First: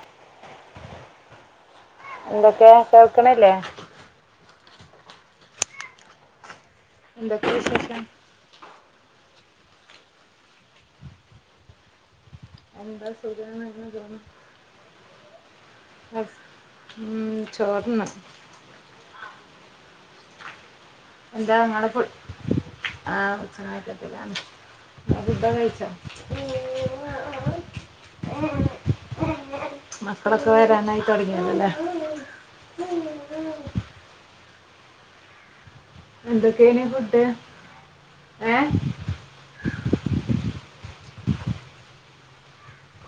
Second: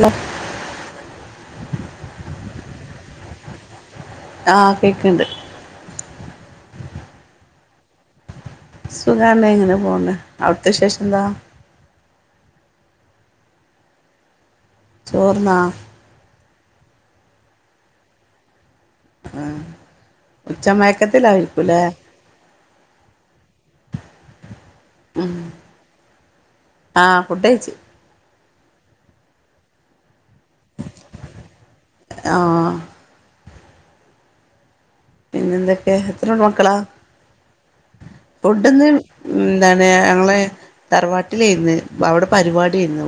Hello എന്തൊക്കെ കേൾക്കണില്ലേ? ആ കേക്ക്ണ്ട് എന്തൊക്കെ വിശേഷം? സുഖാണ് എങ്ങനെ പോണ്. അവിടുത്തെ വിശേഷം എന്താ? എന്താ സൂചന എന്ന് തോന്നി ചോറ്ന്നാ ഉം ചോറ്ന്ന് ആ ഉച്ച എന്താ മയക്കത്തിലായിരിക്കുലെ നിങ്ങളെ ഫു ആഹ് ഉം അതെ ആഹ് ഫുഡഴിച്ച് [unintelligible] മ് മക്കളെക്കെ വരാനായി, തുടങ്ങിയല്ലേ? ആഹ് പിന്നെ എന്തൊകെയാ എത്ര മക്കളാ എന്തൊക്കെയാണ് ഫുഡ് ഏഹ് ഫുഡ്ന്ന് എന്താണ് ഞങ്ങളെ? തറവാട്ടിലേയ്ന്ന് അപ്പേ അവിടെ പരിപാടിയായിന്നു.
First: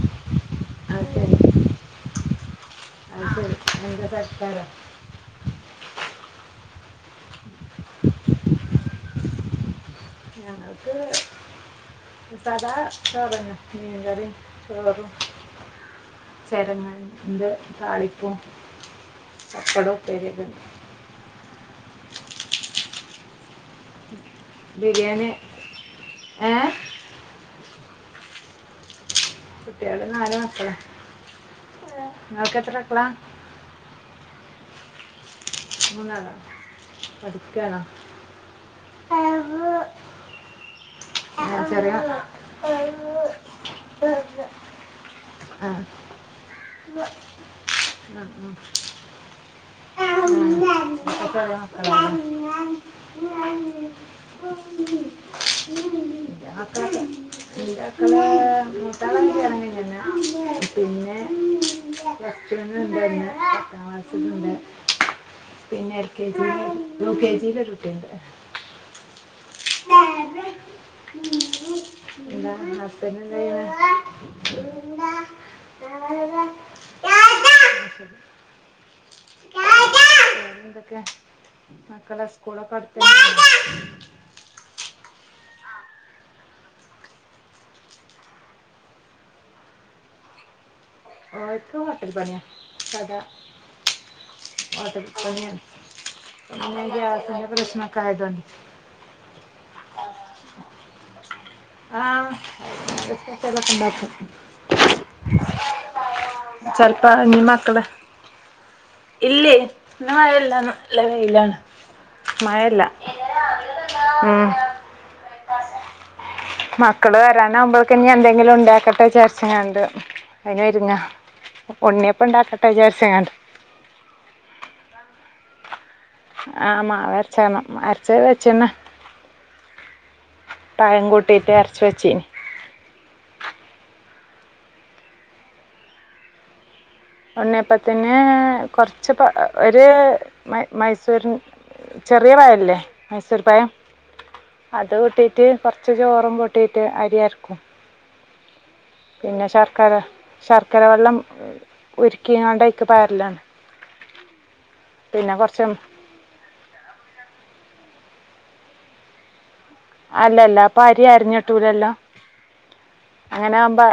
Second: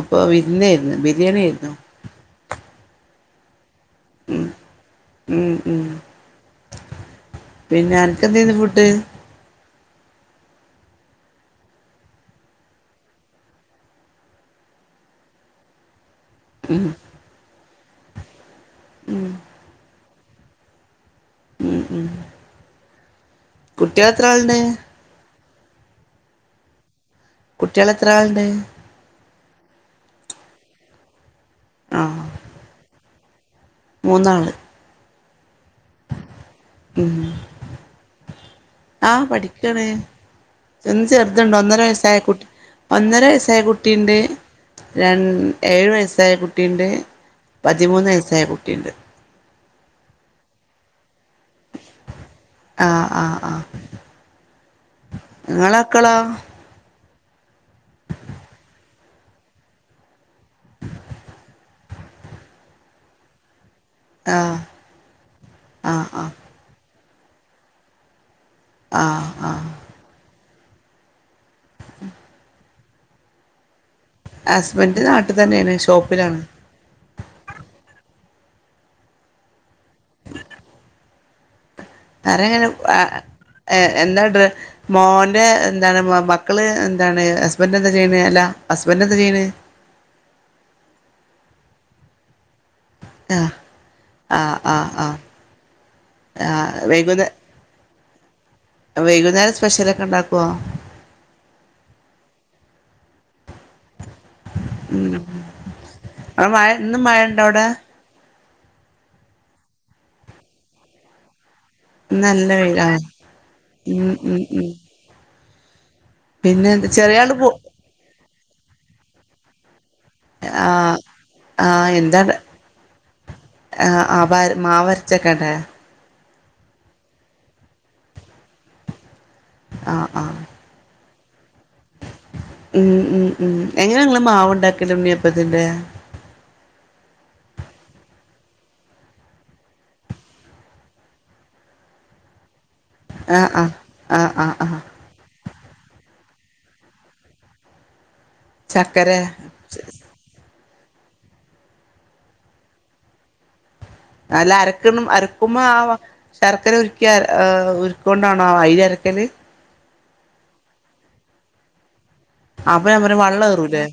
അപ്പൊ വിരുന്നെയിരുന്നു അത് ശരി ബിരിയെണി ഏയ്ന്നു അത് [unintelligible] ഉം ഉം. പിന്നെ അൻക്കെന്തേയ്ന്ന് ഫുഡ്‌. സാതാ ചോറെന്നെ. മീൻകറിം ചോറും ഉം ചെരങ്ങന്റെ താളിപും ഉം പപ്പടോം ഉപ്പേരിക്കെ ഉം ഉം കുട്ടിയേള്എത്ര ആള്ണ്ട്‌ ബിരിയാണി ഏ കുട്ടിയേള് എത്ര ആള്ണ്ട് കുട്ടിയെള് നാല് മക്കള. ആഹ് ഇങ്ങക്ക് എത്ര മക്കളാ മൂന്നാള് മൂന്നാളോ പഠിക്ക്യാണോ ആ പഠിക്കാണ് ഒന്ന് ആ, ചെർത്ണ്ട്. ഒന്നര ചെറിയ വയസ്സായ കുട്ടി ഒന്നര വയസ്സായ കുട്ടിണ്ട് രൺ ആ ഏഴു വയസ്സായ കുട്ടിണ്ട് പതിമൂന്ന് വയസ്സായ കുട്ടിണ്ട്. ഉം [unintelligible] [unintelligible] ആഹ് ആഹ് ആഹ് നിങ്ങളെ മക്കളോ ഇന്ടെ അക്കള് മൂത്താളെ കല്യണം കൈഞ്ഞണ്. പിന്നെ പിന്നെ എന്തായീന്നു ന്നാ ക്ലാസിലുണ്ട്. ആഹ് പിന്നെ ആഹ് എൽ കെ ആഹ് ജി ല്. യു കെ ജീലൊരുകുട്ടിണ്ട് ആ ആ ന്താണ് ഹസ്ബൻഡ് എന്താ ചെയ്യ്ണ് അസ്ബൻറ് നാട്ട്തന്നെണ് ഷോപ്പിലാണ് [unintelligible] എന്തൊക്കെ മക്കളെ വെറെങ്ങനെ സ്കൂളൊക്കെ അടുത്തന്നെ എന്താ ഡ്ര മോന്റെ എന്താണ്. മക്കള് എന്താണ് ഹസ്ബന്റ് എന്താ ചെയ്യണ്. അല്ല ഹസ്ബന്റ് എന്താ ചെയ്യണ് ഓൽക്ക് ഹോട്ടൽ പണിയ. കട ആഹ് ആഹ് ആഹ് ഹോട്ടൽ ആഹ് പണിആണ്. ആഹ് വൈകുന്നേ [unintelligible] പ്രശ്നക്കെആയതാണ് വൈകുന്നേരം സ്പെഷ്യലൊക്കെ ണ്ടാക്കോ. ആഹ്സ്പെഷ്യലൊക്കെണ്ടാക്കും ഉം അവിടെ മഴ ഇന്ന് ചെലപ്പോ മഴ ൻ ഉണ്ടോ അവിടെ മക്കള് ഇല്ലേ ഇന്ന് മഴല്ലാന്ന്. ല്ല വെയിലാണ് ന്ന് നല്ല വെയില മഴയില്ല ഉം ഉം ഉം പിന്നെ എന്ത് മക്കള് ചെറിയ ആള് പോ വരാനാവുമ്പോക് ഇഞ്ഞ് എന്തെങ്കിലും ണ്ടാക്കട്ടെ ജാര്ച്ച് ങ്ങാണ്ട്‌ ആഹ് അയ്നൊര്ങ്ങാ ആഹ് എന്താ ആ ആ പൊ മാവര്ച്ചക്കണ്ടെ ആ മാവര്ച്ചണം അരച്ചത് വെച്ചന്ന ആഹ് ആഹ് അരച്ച് വെച്ചിന് ഉം ഉം ഉം എങ്ങനെ ഇങ്ങള് മാവുണ്ടാക്കല്. ഉണ്ണീയപ്പതിന്റെ ഉണ്ണിയപ്പത്തിന് കൊറച്ച് പ ഒര് മ മൈസൂർ ചെറിയ പായല്ലേ മൈസൂർ ആഹ് പയം ആഹ് ആഹ് ആഹ് ആഹ് അത് കൂട്ടി റ്റ് കൊർച്ച് ചോറും കൂട്ടീറ്റ് അരിയര്ക്കും ചക്കരെ പിന്നെ ശർക്കര ശർക്ക ക്കര വള്ളം ഉര്ക്കിങ്ങാണ്ട്‌ അയ്ക്ക് പാരലാണ് അല്ല അരക്കണം അരക്കുമ്പോ ആ ശർക്കര ഉര്ക്കി ആ ആ ഉര് കൊണ്ടാണോ അയ്രി അരക്കല് അല്ലല്ല അപ്പ അരി അര്ഞ്ഞ്ട്ടൂലല്ലോ അപ്പൊ ഞാൻ പറയാ വള്ളം അങ്ങനെ ആവുമ്പ ഏറൂലേ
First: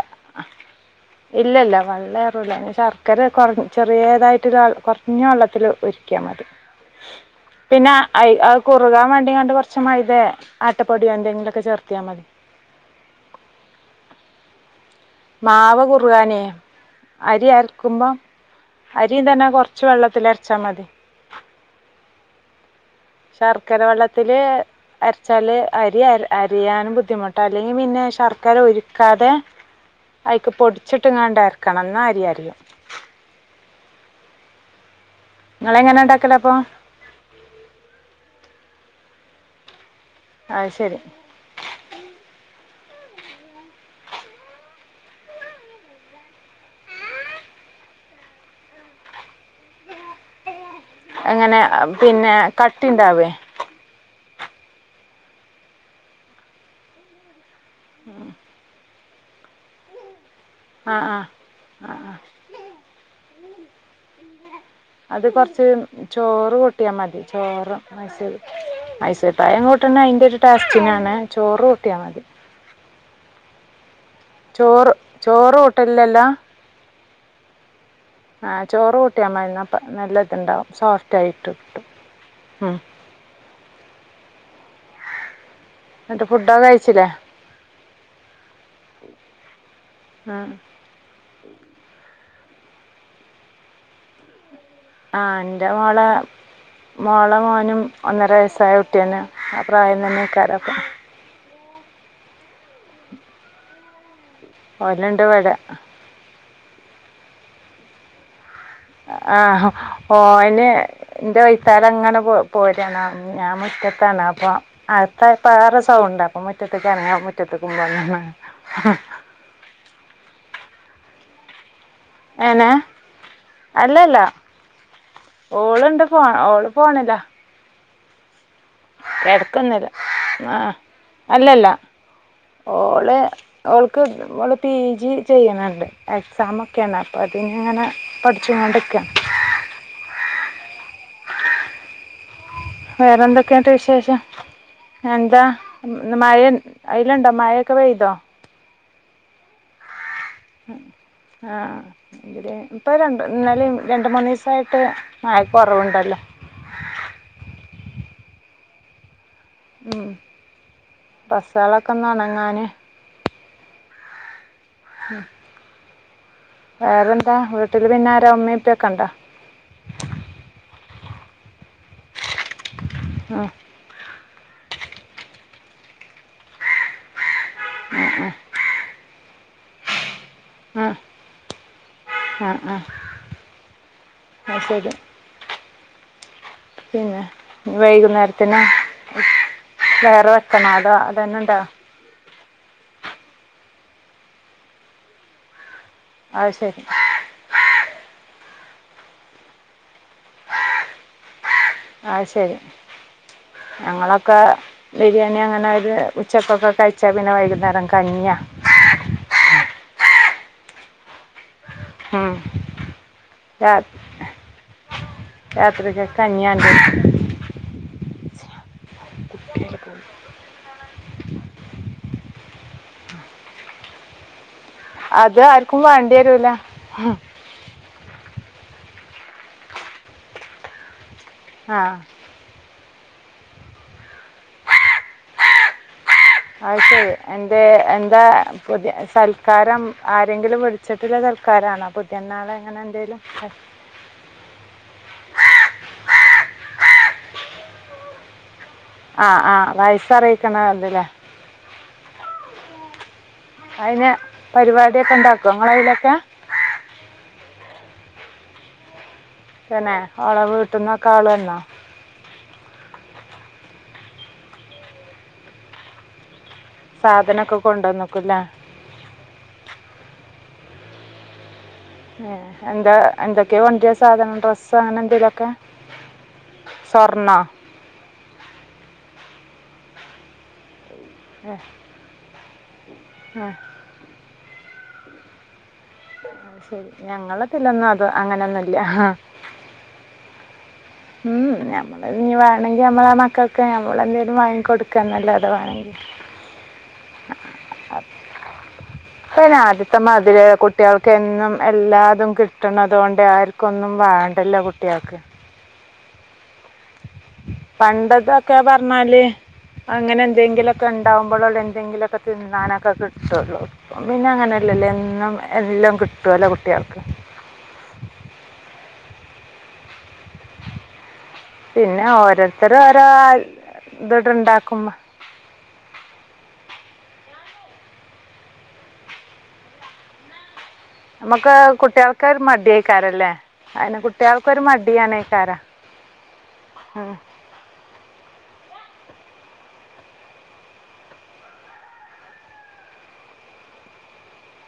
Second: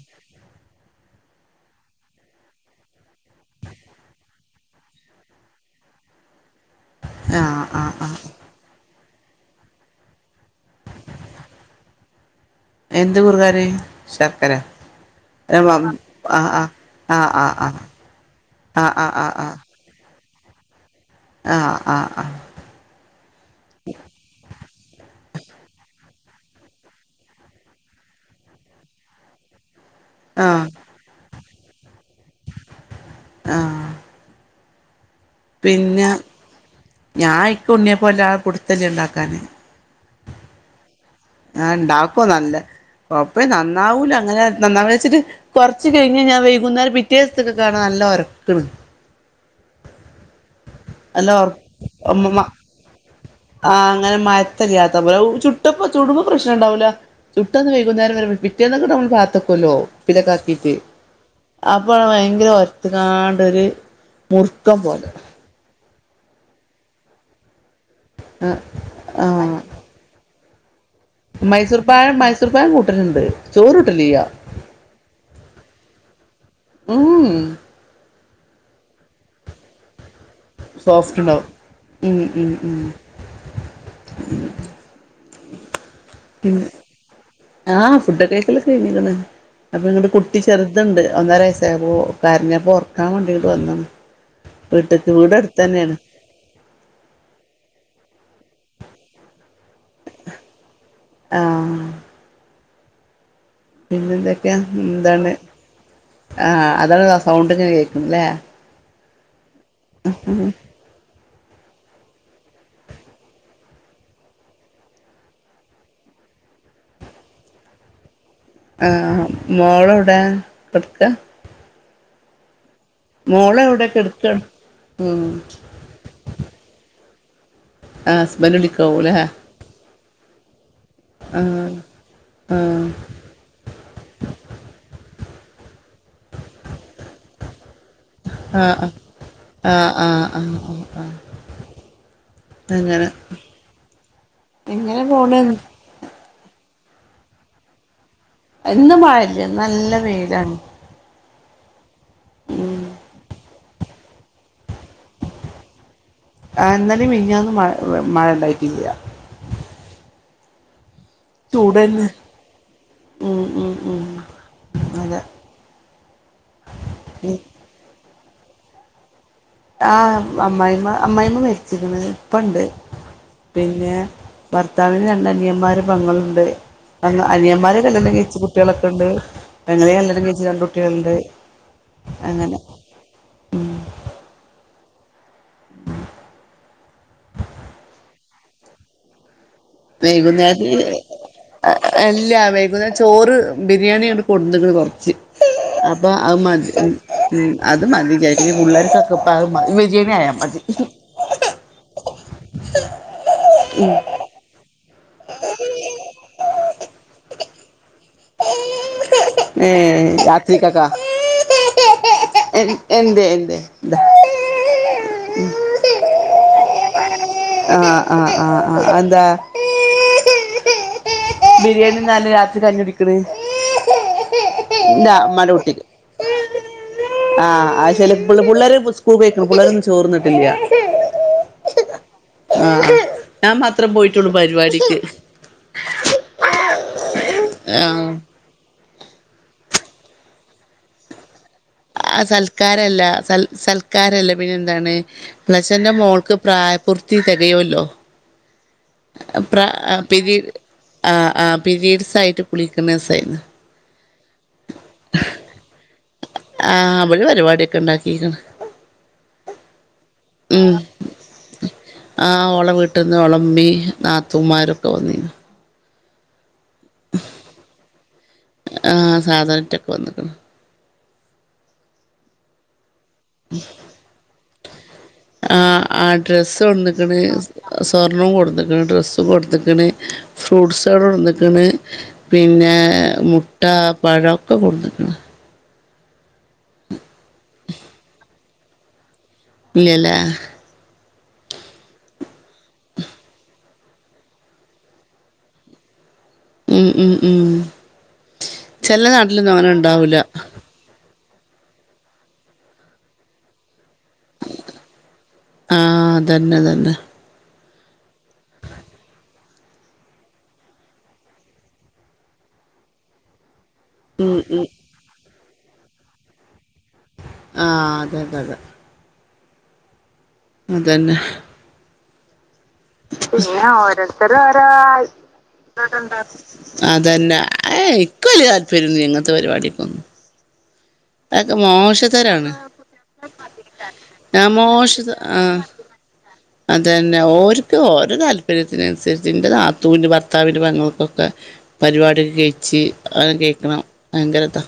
ഇല്ലല്ല വള്ളെറൂല്ല ശർക്കര കൊർ ചെറ്യേതായിട്ട് ഒരാൾ കൊർഞ്ഞ വള്ളത്തിൽ ഉരുക്കിയാ മതി ആഹ് പിന്നെ ആഹ് ആഹ് അത് അത് കുറുകാൻ വേണ്ടികാണ്ട് കൊർച്ച് മൈതേ ആട്ടപ്പൊടിയോ എന്തെങ്കിലൊക്കെ ചേർത്തിയാ മതി എന്ത് കുറുകാന് ശർക്കരെ മാവ് കുറുകാനെ ആഹ് ആഹ് അരി ആഹ് അരക്കുമ്പം ആഹ് അരിയും തന്നെ കൊർച്ച് വെള്ളത്തിൽ അരച്ചാ മതി ആ ആ ആ ശർക്കര വെള്ളത്തില് അര്ച്ചാല് അരി അ അരയാനും ബുദ്ധിമുട്ട അല്ലെങ്കി പിന്നെ ശർക്കര ഉരുക്കാതെ അയിക്ക് ആഹ് പൊടിച്ചിട്ട്ക്കാണ്ട് അര്ക്കണം ന്നാ അരി അരയണം ആ നിങ്ങളെങ്ങനെ പിന്നെ ഉണ്ടാക്കലപ്പോൾ ഞാൻ ഇക്ക് ഉണ്ണിയപ്പം വല്ലാതെ പുട്ത്തല്ല്യ ഇണ്ടാക്കാന് അത് ശരി ആഹ് ഇണ്ടാക്കോ നല്ല നന്നാവൂല അങ്ങനെ നന്നാവൂല്ലാച്ചിട്ട് കൊർച്ച് കഴിഞ്ഞ് ഞാൻ വൈകുന്നേരം പിറ്റേസ്ത്ത്ക്കക്കേണ് ന ല്ലൊർക്ക്ണ് നല്ല ഒർ അങ്ങനെ പിന്നെ മ കട്ടിണ്ടാവേ ത്തല്ല്യാത്ത പോലെ ചുട്ടപ്പ ചടുംമ്പ പ്രശ്നണ്ടാവൂല്ല ചുട്ടന്ന് വൈകുന്നേരം വരെ പിറ്റേന്നൊക്കെ നമ്മ പാത്തക്കല്ലോ കുപ്പീലക്കാക്കീട്ട് ആ ആ ആ അപ്പളാ ഭയങ്കര ഒര്ത്ത്കാണ്ട് ഒര് മുർ അത് കൊർച്ച് ചോറ് കൂട്ടിയാ മതി ചോറ് മൈസൂര് ആ മൈസൂര് പഴം കൂട്ട്ണത് അയിന്റൊരു ടാസ്ക് മൈസൂർപാഴം മൈസൂർ പഴം കൂട്ടല്ണ്ട് ചോറ് കൂട്ടലില്ല ചോറ് ചോറ് ഹോട്ടലിലല്ലാ ഉം ആ ചോറ് കൂട്ടിയാ മതി ന്നാ പ്പ നല്ല ഇതുണ്ടാവും സോഫ്റ്റ് ഇണ്ടാവും ആയിട്ട് കിട്ടും ഉം ഉ ഉം ഉ ന്നിട്ട് ഫുഡൊക്കെ കഴിച്ചില്ലേ ആ ഫുഡൊക്കെ കഴിക്കലൊക്കെ കഴഞ്ഞിക്ക്ണ് അപ്പൊന്നട്ട് കുട്ടി ഉം ചെറുത്ണ്ട് ഒന്നര വയസ്സായ അപ്പോ ഓ കരഞ്ഞപ്പ ഒർക്കാൻ വേണ്ടി ഇങ്ങട്ട് വന്നതാണ് വീട്ട്ക്ക് ആ വീട് ഇന്റെ അടുത്തന്നെയാണ് മോളെ മോളെ മോനും ഒന്നര വയസ്സായ കുട്ടിയെന്നേണ് ആ പ്രായം തന്നേക്കാാരപ്പം ആ പിന്നെന്തൊക്കെയാ ഓലുണ്ട് എന്താണ് ഇവിടെ ആ അതാണ്താ സൗണ്ട്ങ്ങനെ കേക്ക്ണ് ല്ലേ ആഹ് ഓന് ഇന്റെ വൈത്താലങ്ങനെ പോ പോരാണ് ഞാൻ മുറ്റത്താണ് അപ്പൊ അകത്തായപ്പോ വേറെ സൗണ്ട് ണ്ട് അപ്പൊ മുറ്റത്ത്ക്ക് എർങ്ങിയാ മുറ്റത്തക്കു വന്ന്ണ് ആഹ് മോളൊഔടെകെട്ക്കാ ഏങ്ങനെ എവിടെ അല്ലല്ല കെടക്കാണ് ഉം ഓള്ണ്ട് ഫോ ഓള് ഫോണിലാ ആ ഹസ്ബൻറ് വിളിക്കാവൂ ല്ലേ കിടക്കുന്നില്ല ആ അല്ലല്ല ആഹ് ഓള് ഓൾക്ക് ഓള് പി ജി ചെയ്യുന്നുണ്ട് എക്സാമൊക്കേണ് അപ്പോ അതിനിങ്ങനെ പഠിച്ചു ആ കൊണ്ടിരിക്കുകയാണ് ആ ആ ആ ആ ആ വേറെ എന്തൊക്കെണ്ട് വിശേഷം എങ്ങനെ പോണ് എന്താ മഴ അയ്ലണ്ടോ മഴൊക്കെ പെയ്തോ ഇന്ന് മഴല്ല ഇന്നല്ല വെയില് ആഇ ഉം ഇപ്പൊ രണ്ട് ഇന്നലേ രണ്ട് മൂന്ന് ദിവസമായിട്ട് മഴക്ക് കുറവുണ്ടല്ലോ ആ ഇന്നലെ മിഞ്ഞാന്നുംമഴ മഴ ഇണ്ടായിട്ടില്ല ഉം ഡ്രസ്സൊളൊക്കെ ചൂടന്നെ ഒന്നണങ്ങാന് ഉം ഉം ഉംഅതെ വേറെന്താ വീട്ടില് പിന്നെ ആരാ ഉമ്മീ ഉപ്പക്കെ ണ്ടോ ആ അമ്മായിമ്മ അമ്മായിമ്മ മരിച്ചിരിക്ക്ണ് ഇപ്പ ഇണ്ട് ആഹ് പിന്നെ ഭർത്താവിന് രണ്ട് അനിയന്മാരു പെങ്ങളുണ്ട് അനിയന്മാരെ കല്യാണം കഴിച്ച് കുട്ടിളൊക്കെ ണ്ട് പെങ്ങളിം കല്യാ ണ്ണം കയിച്ച് ആഹ് രണ്ട്കുട്ടിളുണ്ട് അങ്ങനെ ആഹ് ആഹ് ഉം അത് ശരി ഉ പിന്നെ വൈകുന്നേരത്തിന് വേറെ വൈകുന്നേര് വെക്കണോ അതോ അതന്നെ ഉണ്ടോ എല്ലാ വൈകുനേരം ചോറ് ബിരി യാണി ങ്ങട്ട് കൊട്ന്ന് കണ് കുറച്ച് അ പ്പം അത് അഅ്മതി ശരി ഉം അത് പ്പം അത് മതി ചാരി പിള്ളേർക്കൊക്കെ ഇപ്പ അത് ബിരിയേണിആയാ മതി അഹ് ശരി ഉം ഞങ്ങളൊക്കെ ബിരിയാണി അങ്ങനെ ഒര് ഉച്ചക്കൊക്കെ കഴിച്ചാ പിന്നെ വൈകുന്നേരം കഞ്ഞിയ ഏ രാത്രികക്കേ ഉം എന്ത എന്ത രാത്രികക്ക്കഞ്ഞിയാണ്ടേ ആആ ആ ആ അ [inaudible] ബിരിയാണി ന്നാല് രാത്രി കഞ്ഞി കുടിക്ക്ണേ അത് ആർക്കും വേണ്ടി വരൂല ആ അഹ് പിള്ളേര് സ്ക്കൂൾ ക്ക് പൊയിക്ക്ണ് പിള്ളരൊന്നും ചോറ്ന്നിട്ടില്ല ആ ആ ഞാൻ മാത്രം പോയിട്ടുള്ളു പരിപാടിക്ക് അഹ് ശരി എന്തേ ആ എന്താ പുതി സൽക്കാരം ആരെങ്കിലും വിളിച്ച്ട്ട്ള്ള സ ആ സൽക്കാരല്ല സൽക്കാരല്ല പിന്നെ എന്താണ് [unintelligible] ന്റെ മോൾക്ക് പ്രായ പൂർത്തി തികയുല്ലോ ആ ആ പ്രാ പിരി വയസ്സറിയിക്കണ ഇതില്ലേ ആ ആ പിരീഡ്സ് ആയിട്ട് കുളിക്കുന്ന സേ ഏന്നു അതിന് പരിപാടിയൊക്കെ ഉണ്ടാക്കും നിങ്ങളതിലൊക്കെ ആ അവള് പരിപാടിക്കെ ഉണ്ടാക്കിക്ക്ണ് ത്തന്നെ ഓള ഉം വീട്ടുന്നൊക്കെ ആള് വന്നോ ആ ഓള വീട്ടന്ന് ഓളെ ഇമ്മേം നാത്തൂമാരൊക്കെ വന്നിനു സാധനമൊക്കെ കൊണ്ടുവന്നിക്കില്ലേ ആഹ് സാധണട്ടൊക്കെ വന്നക്ക്ണ് ഉ എന്താ എന്തൊക്കെയാ കൊണ്ടുവരിക സാധനം ഡ്രസ്സ് അങ്ങനെ എന്തെങ്കിലുമൊക്കെ ആ ആ ഡ്രസ്സ്കൊണ്ടന്നുക്കണ് സ്വർണ്ണോ സ്വർണം കൊടുക്ക കൊക്ക ഡ്രസ്സ് കൊടുത്തക്കണ് ഫ്രൂട്ട്സ്ടെ ഏ, കൊടുത്തക്കണ് പിന്നെ ആ, മുട്ട പഴൊക്കെ കൊടുന്നുക്കണ് ശെരി ഞങ്ങളത്തിലൊന്നും അത് അങ്ങനൊന്നുംല്ല ഇല്ല അല്ലെ ഉം നഞമ്മള് ഇനി വേണമെങ്കി നമ്മള ആ മക്കൾക്ക് നമ്മളെന്തെലും വാങ്ങി കൊടുക്കാ എന്നല്ലോ അത വേണമെങ്കിൽ ഉം ഉം ഉം ചെലെ നാട്ടിലൊന്നും അങ്ങനെ ഉണ്ടാവൂല തെങ്ങും എല്ലാതും കിട്ടണതുകൊണ്ട് ആർക്കൊന്നും വേണ്ടല്ലോ കുട്ടികൾക്ക് ആഹ് അതന്നെ അതന്നെ പണ്ടതൊക്കെ പറഞ്ഞാല് അങ്ങനെ എന്തെങ്കിലുക്കെ ഉണ്ടാവുമ്പോഴള്ള എന്തെങ്കിലുമൊക്കെ തിന്നാനൊക്കെ കിട്ടുകുള്ളൂ പിന്നെ ഉം ഉം അങ്ങനെയല്ലല്ലോ എന്നും എല്ലാം കിട്ടും ല്ലോ കുട്ടികൾക്ക് ആഹ അതെതെതെ അതന്നെ പിന്നെ ഓരോ പിന്നെ, ഇതിട്ട് ഓരോരുത്തര് ഓരോ, ഉണ്ടാക്കുമ്പോൾ അതന്നെ. ഏയ്, ഇക്ക് വലൃയ താല്പര്യയെന്നും ഇല്ലൃ, ഇങ്ങൻത്തെ, പരിപാടിക്കെന്നും. നമുക്ക് കുട്ടികൾക്കെരു മടിയെയ്കാരല്ലേ? അയിന് ഞാൻ കുട്ടിആൾക്കൊരു മടി മോശത ആണെയ്ക്കാരം ആഹ് അതന്നെ, ഓര്ക്ക് ഓരെ താല്പര്യത്തിന് അതിനുസരിച്ച് ഇന്റെ നാത്തൂന് ഭർത്താവിന്റെ പെങ്ങൾക്കൊക്കെ പരിപാടി ഒക്കെ കെയ്ച്ചി അങ്ങനെക്കെ ണം ഭയങ്കെരതാ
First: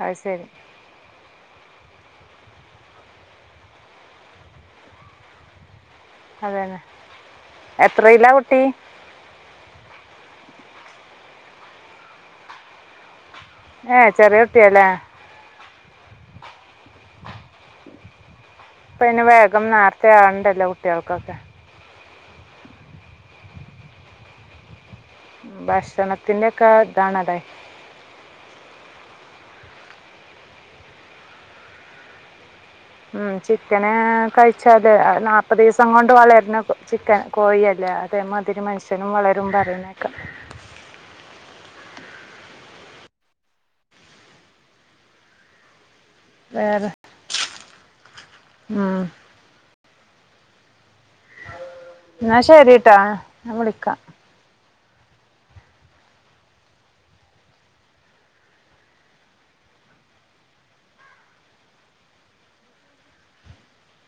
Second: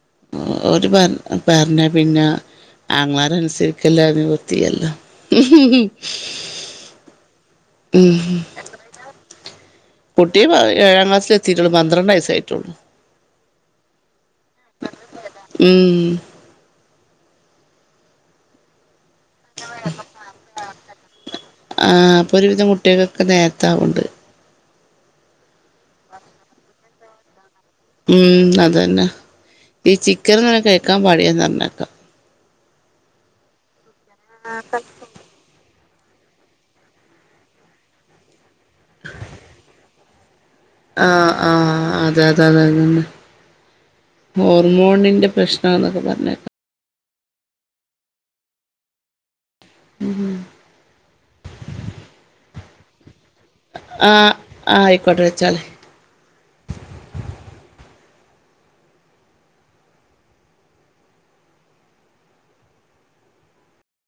അത് ശരി ഓര് പറഞ് പറഞ്ഞ പിന്നെ, ആങ്ങളാരെ അനുസരിക്കല്ലാതെ നിവർത്തിയില്ലല്ലേ? ഹ്.. ഹ്.. ഹ് അതേന്നെ എത്രയിലാ കുട്ടി കുട്ടീ ഏഴാം ക്ലാസ്സിൽ എത്തീട്ടെള്ളൂ പന്ത്രണ്ടയസ്സായിട്ടുള്ളു ഹാ. ചെറിയ കുട്ടിയല്ലേ ഉം.. ഇപ്പ പിന്നെ വേഗം നേർത്തെ ആവ്ണ്ടല്ലോ കുട്ടിയാൾക്കൊക്കെ. ഇപ്പേ ഒരുവിധം കുട്ടിൾകെക്കെ നേരത്താവ്ണ്ട് ഭക്ഷണത്തിന്റെ ഒക്കെ.. ആ ഇതാണത് ഉം അതെന്നെ. ഈ ചിക്കൻ ഇങ്ങനെ കഴിക്കാൻ പാടില്ലാന്ന് പറഞ്ഞേക്കാ. ഉം ചിക്കന് കഴിച്ചാത് നാല്പ്പത് ദിവസ് ദിവസം കൊണ്ട് വളരുന്ന. ചിക്കൻ, കോഴിയല്ലെ അതേമാതിരി മനുഷ്യനും വളരും പറന്നെക്കാം ആഹ ആഹ് അതെ അതെ അതെന്നെ ഹോർമോണിന്റെ പ്രശ്നാന്നൊക്കെ പറ വെറെ...... ഉം ഉം എന്നാ ശരിട്ടാ ഞാൻ വിളിക്കാ? ആ ആയിക്കോട്ടെ വെച്ചാളിം